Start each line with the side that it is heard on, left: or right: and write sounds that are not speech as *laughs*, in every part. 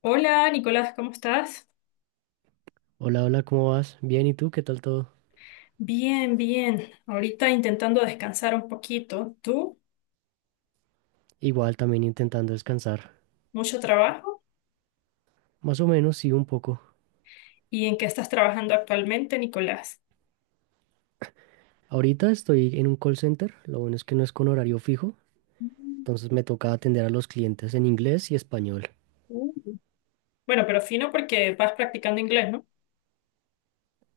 left: Hola, Nicolás, ¿cómo estás?
right: Hola, hola, ¿cómo vas? Bien, ¿y tú? ¿Qué tal todo?
left: Bien, bien. Ahorita intentando descansar un poquito. ¿Tú?
right: Igual, también intentando descansar.
left: ¿Mucho trabajo?
right: Más o menos, sí, un poco.
left: ¿Y en qué estás trabajando actualmente, Nicolás?
right: Ahorita estoy en un call center, lo bueno es que no es con horario fijo,
left: Mm,
right: entonces me toca atender a los clientes en inglés y español.
left: uh. Bueno, pero fino porque vas practicando inglés, ¿no?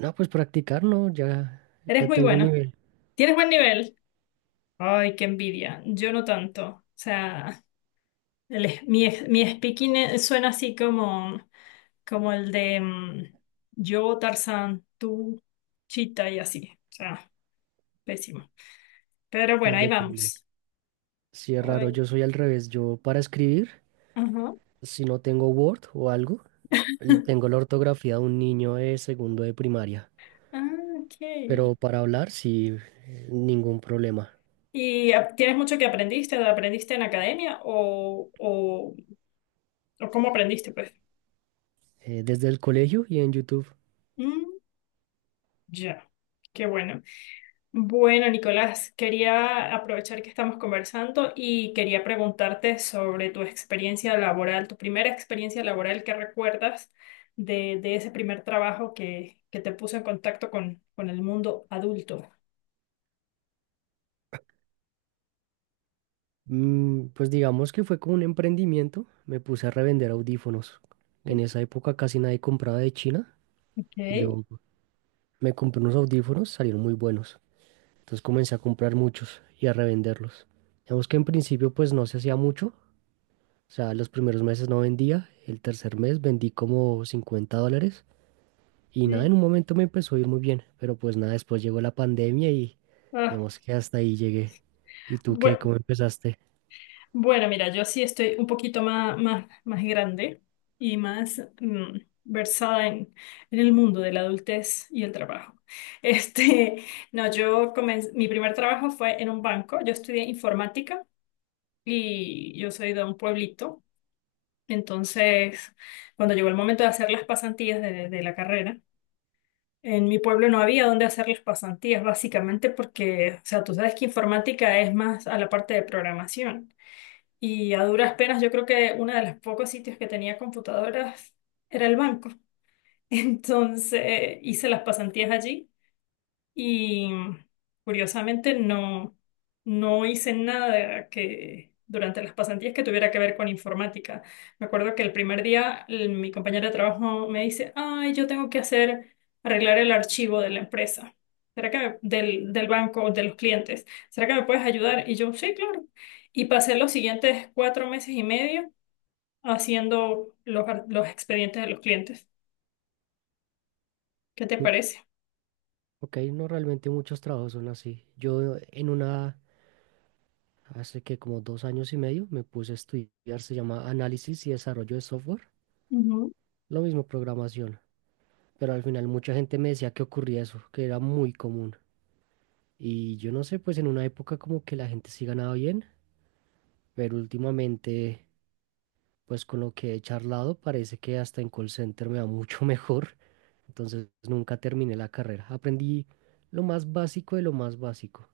right: No, pues practicar no, ya,
left: Eres
right: ya
left: muy
right: tengo
left: bueno.
right: nivel,
left: ¿Tienes buen nivel? Ay, qué envidia. Yo no tanto. O sea, el es- mi speaking suena así como, como el de yo, Tarzán, tú, Chita y así. O sea, pésimo. Pero
right: ya
left: bueno, ahí
right: depende.
left: vamos.
right: Si es raro,
left: Ay,
right: yo soy al revés, yo para escribir,
left: ajá.
right: si no tengo Word o algo, tengo la ortografía de un niño de segundo de primaria,
left: Ah, ok.
right: pero para hablar, sí, ningún problema.
left: ¿Tienes mucho que aprendiste? ¿Aprendiste en academia o cómo aprendiste, pues?
right: Desde el colegio y en YouTube.
left: Mm, ya. Qué bueno. Bueno, Nicolás, quería aprovechar que estamos conversando y quería preguntarte sobre tu experiencia laboral, tu primera experiencia laboral que recuerdas de ese primer trabajo que te puso en contacto con el mundo adulto.
right: Mm, pues digamos que fue como un emprendimiento. Me puse a revender audífonos. En esa época casi nadie compraba de China y
left: Ok.
right: yo me compré unos audífonos, salieron muy buenos. Entonces comencé a comprar muchos y a revenderlos. Digamos que en principio pues no se hacía mucho. O sea, los primeros meses no vendía. El tercer mes vendí como 50 dólares. Y nada, en
left: Sí.
right: un momento me empezó a ir muy bien. Pero pues nada, después llegó la pandemia y
left: Ah,
right: digamos que hasta ahí llegué. ¿Y tú
left: bu-
right: qué? ¿Cómo empezaste?
left: Bueno, mira, yo sí estoy un poquito más grande y más versada en el mundo de la adultez y el trabajo. *laughs* Este, no, yo comencé, mi primer trabajo fue en un banco. Yo estudié informática y yo soy de un pueblito. Entonces, cuando llegó el momento de hacer las pasantías de la carrera, en mi pueblo no había dónde hacer las pasantías, básicamente porque, o sea, tú sabes que informática es más a la parte de programación. Y a duras penas, yo creo que uno de los pocos sitios que tenía computadoras era el banco. *laughs* Entonces hice las pasantías allí y curiosamente no hice nada que durante las pasantías que tuviera que ver con informática. Me acuerdo que el primer día mi compañera de trabajo me dice, ay, yo tengo que hacer, arreglar el archivo de la empresa. ¿Será que del banco, de los clientes? ¿Será que me puedes ayudar? Y yo, sí, claro. Y pasé los siguientes cuatro meses y medio haciendo los expedientes de los clientes. ¿Qué te parece?
right: Ok, no realmente muchos trabajos son así. Yo hace que como 2 años y medio, me puse a estudiar, se llama análisis y desarrollo de software, lo mismo programación, pero al final mucha gente me decía que ocurría eso, que era muy común. Y yo no sé, pues en una época como que la gente sí ganaba bien, pero últimamente, pues con lo que he charlado, parece que hasta en call center me va mucho *laughs* mejor, entonces nunca terminé la carrera. Aprendí lo más básico de lo más básico.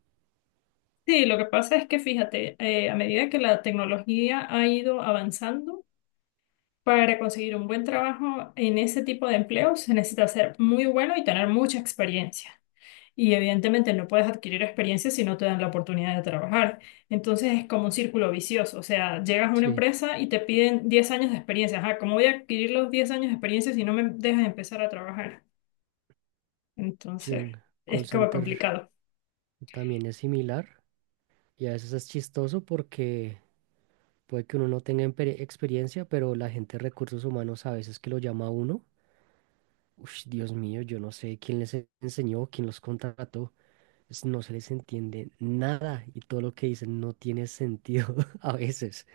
left: Sí, lo que pasa es que fíjate, a medida que la tecnología ha ido avanzando, para conseguir un buen trabajo en ese tipo de empleo se necesita ser muy bueno y tener mucha experiencia. Y evidentemente no puedes adquirir experiencia si no te dan la oportunidad de trabajar. Entonces es como un círculo vicioso. O sea, llegas a una
right: Sí,
left: empresa y te piden 10 años de experiencia. Ajá, ¿cómo voy a adquirir los 10 años de experiencia si no me dejas empezar a trabajar?
right: sí,
left: Entonces
right: en call
left: es como
right: center
left: complicado.
right: también es similar y a veces es chistoso porque puede que uno no tenga experiencia, pero la gente de recursos humanos a veces que lo llama a uno, uff, Dios mío, yo no sé quién les enseñó, quién los contrató, no se les entiende nada y todo lo que dicen no tiene sentido *laughs* a veces.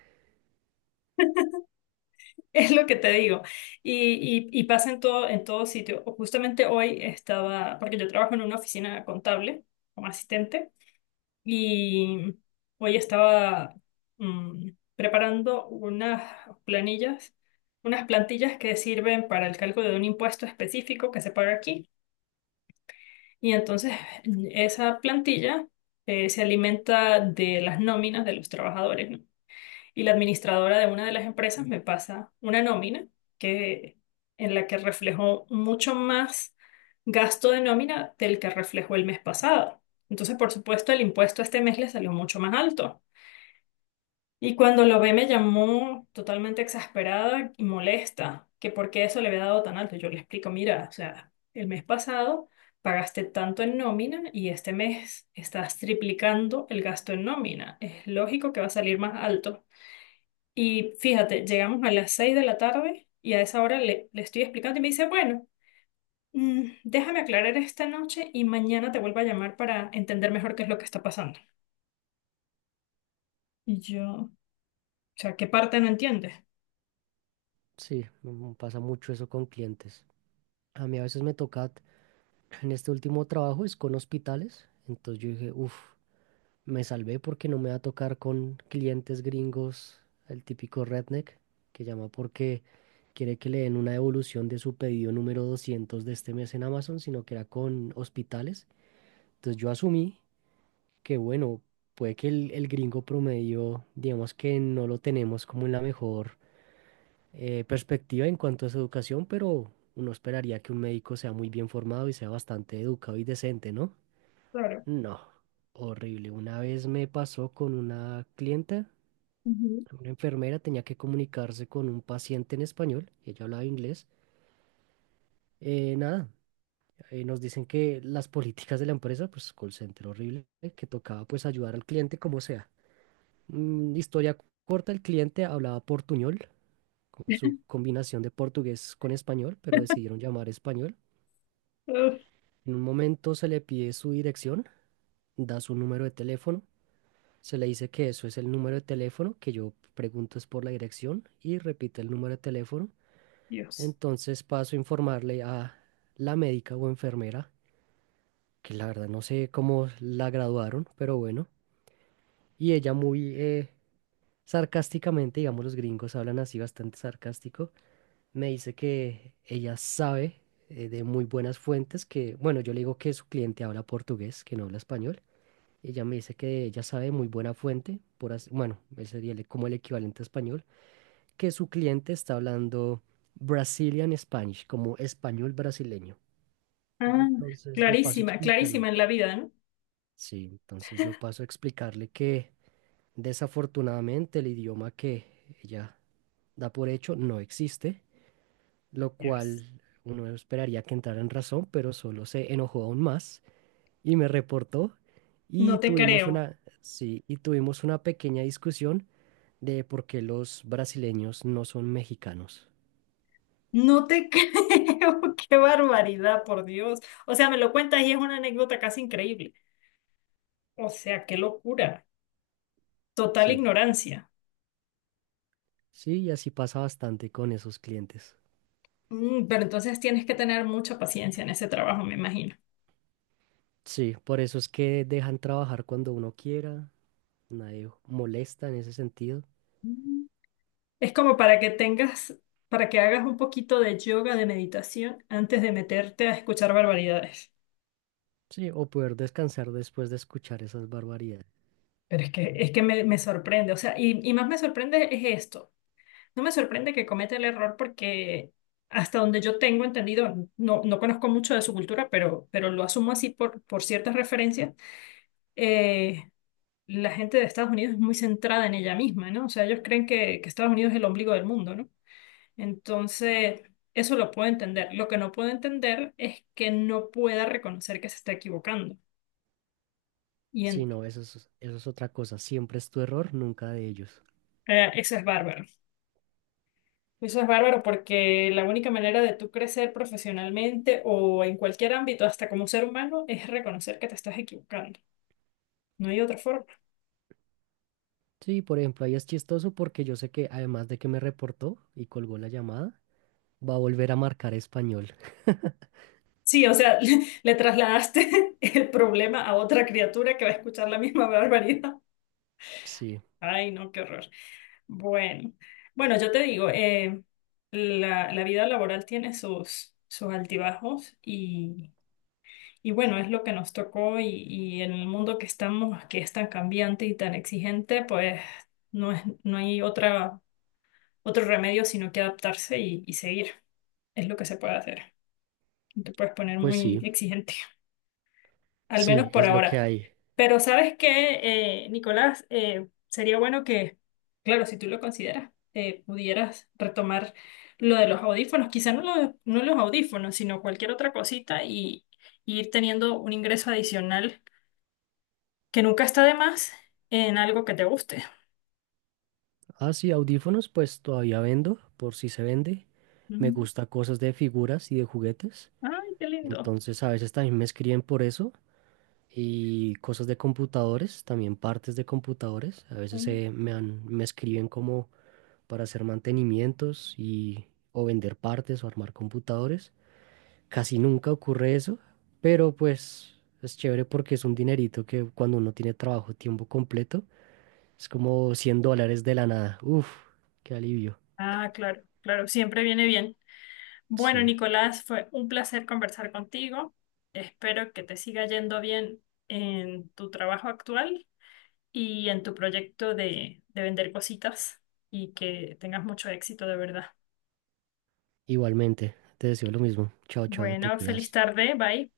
left: *laughs* Es lo que te digo. Y pasa en todo sitio. O justamente hoy estaba, porque yo trabajo en una oficina contable como asistente, y hoy estaba mm, preparando unas planillas, unas plantillas que sirven para el cálculo de un impuesto específico que se paga aquí. Y entonces esa plantilla se alimenta de las nóminas de los trabajadores, ¿no? Y la administradora de una de las empresas me pasa una nómina que, en la que reflejó mucho más gasto de nómina del que reflejó el mes pasado. Entonces, por supuesto, el impuesto este mes le salió mucho más alto. Y cuando lo ve me llamó totalmente exasperada y molesta, que por qué eso le había dado tan alto. Yo le explico, mira, o sea, el mes pasado pagaste tanto en nómina y este mes estás triplicando el gasto en nómina. Es lógico que va a salir más alto. Y fíjate, llegamos a las 6 de la tarde y a esa hora le estoy explicando y me dice, bueno, déjame aclarar esta noche y mañana te vuelvo a llamar para entender mejor qué es lo que está pasando. Y yo, o sea, ¿qué parte no entiendes?
right: Sí, mm, pasa mucho eso con clientes. A mí a veces me toca, en este último trabajo es con hospitales, entonces yo dije, uff. Me salvé porque no me va a tocar con clientes gringos, el típico redneck, que llama porque quiere que le den una devolución de su pedido número 200 de este mes en Amazon, sino que era con hospitales. Entonces yo asumí que, bueno, puede que el gringo promedio, digamos que no lo tenemos como en la mejor perspectiva en cuanto a su educación, pero uno esperaría que un médico sea muy bien formado y sea bastante educado y decente, ¿no?
left: Claro.
right: No. Horrible. Una vez me pasó con una clienta.
left: Ujú.
right: Una enfermera tenía que comunicarse con un paciente en español y ella hablaba inglés. Nada, nos dicen que las políticas de la empresa, pues call center horrible, que tocaba pues ayudar al cliente como sea. Mm, historia corta, el cliente hablaba portuñol, con su combinación de portugués con español, pero decidieron llamar español.
left: Uf, *laughs*
right: En un momento se le pide su dirección, da su número de teléfono, se le dice que eso es el número de teléfono, que yo pregunto es por la dirección y repite el número de teléfono.
left: Dios.
right: Entonces paso a informarle a la médica o enfermera, que la verdad no sé cómo la graduaron, pero bueno. Y ella muy sarcásticamente, digamos los gringos hablan así bastante sarcástico, me dice que ella sabe de muy buenas fuentes que, bueno, yo le digo que su cliente habla portugués, que no habla español. Ella me dice que ella sabe de muy buena fuente, por bueno, ese sería como el equivalente a español, que su cliente está hablando Brazilian Spanish, como español brasileño.
left: Ah,
right: Entonces yo paso a
left: clarísima,
right: explicarle,
left: clarísima en la vida, ¿no?
right: sí, entonces yo paso a explicarle que desafortunadamente el idioma que ella da por hecho no existe, lo
left: Yes.
right: cual uno esperaría que entrara en razón, pero solo se enojó aún más y me reportó y
left: No te
right: tuvimos
left: creo.
right: una, sí, y tuvimos una pequeña discusión de por qué los brasileños no son mexicanos.
left: No te *laughs* creo. Qué barbaridad, por Dios. O sea, me lo cuentas y es una anécdota casi increíble. O sea, qué locura. Total
right: Sí,
left: ignorancia.
right: sí, y así pasa bastante con esos clientes.
left: Mm, pero entonces tienes que tener mucha paciencia en ese trabajo, me imagino.
right: Sí, por eso es que dejan trabajar cuando uno quiera, nadie molesta en ese sentido.
left: Mm. Es como para que tengas, para que hagas un poquito de yoga, de meditación, antes de meterte a escuchar barbaridades.
right: Sí, o poder descansar después de escuchar esas barbaridades.
left: Pero es que me sorprende, o sea, y más me sorprende es esto. No me sorprende que cometa el error porque hasta donde yo tengo entendido, no conozco mucho de su cultura, pero lo asumo así por ciertas referencias, eh, la gente de Estados Unidos es muy centrada en ella misma, ¿no? O sea, ellos creen que Estados Unidos es el ombligo del mundo, ¿no? Entonces, eso lo puedo entender. Lo que no puedo entender es que no pueda reconocer que se está equivocando. Y
right: Sí,
left: en-
right: no, eso es otra cosa. Siempre es tu error, nunca de ellos.
left: Eso es bárbaro. Eso es bárbaro porque la única manera de tú crecer profesionalmente o en cualquier ámbito, hasta como ser humano, es reconocer que te estás equivocando. No hay otra forma.
right: Sí, por ejemplo, ahí es chistoso porque yo sé que además de que me reportó y colgó la llamada, va a volver a marcar español. *laughs*
left: Sí, o sea, *laughs* le trasladaste *laughs* el problema a otra criatura que va a escuchar la misma barbaridad.
right: Sí,
left: Ay, no, qué horror. Bueno, bueno, yo te digo, la vida laboral tiene sus altibajos y bueno, es lo que nos tocó y en el mundo que estamos, que es tan cambiante y tan exigente, pues no es, no hay otra, otro remedio sino que adaptarse y seguir. Es lo que se puede hacer. No te puedes poner
right: pues
left: muy
right: sí,
left: exigente, al menos
right: sí,
left: por
right: es lo que
left: ahora.
right: hay.
left: Pero ¿sabes qué, Nicolás? Sería bueno que, claro, si tú lo consideras, pudieras retomar lo de los audífonos, quizá no, no los audífonos, sino cualquier otra cosita y ir teniendo un ingreso adicional que nunca está de más en algo que te guste.
right: Ah, sí, audífonos, pues todavía vendo, por si se vende. Me
left: Mm.
right: gusta cosas de figuras y de juguetes.
left: Ay, qué lindo.
right: Entonces a veces también me escriben por eso y cosas de computadores, también partes de computadores. A veces
left: Mm.
right: me escriben como para hacer mantenimientos y o vender partes o armar computadores. Casi nunca ocurre eso, pero pues es chévere porque es un dinerito que cuando uno tiene trabajo tiempo completo es como 100 dólares de la nada. Uf, qué alivio.
left: Ah, claro, claro, siempre viene bien. Bueno,
right: Sí,
left: Nicolás, fue un placer conversar contigo. Espero que te siga yendo bien en tu trabajo actual y en tu proyecto de vender cositas y que tengas mucho éxito, de verdad.
right: igualmente. Te deseo lo mismo. Chao, chao, te
left: Bueno, feliz
right: cuidas.
left: tarde, bye.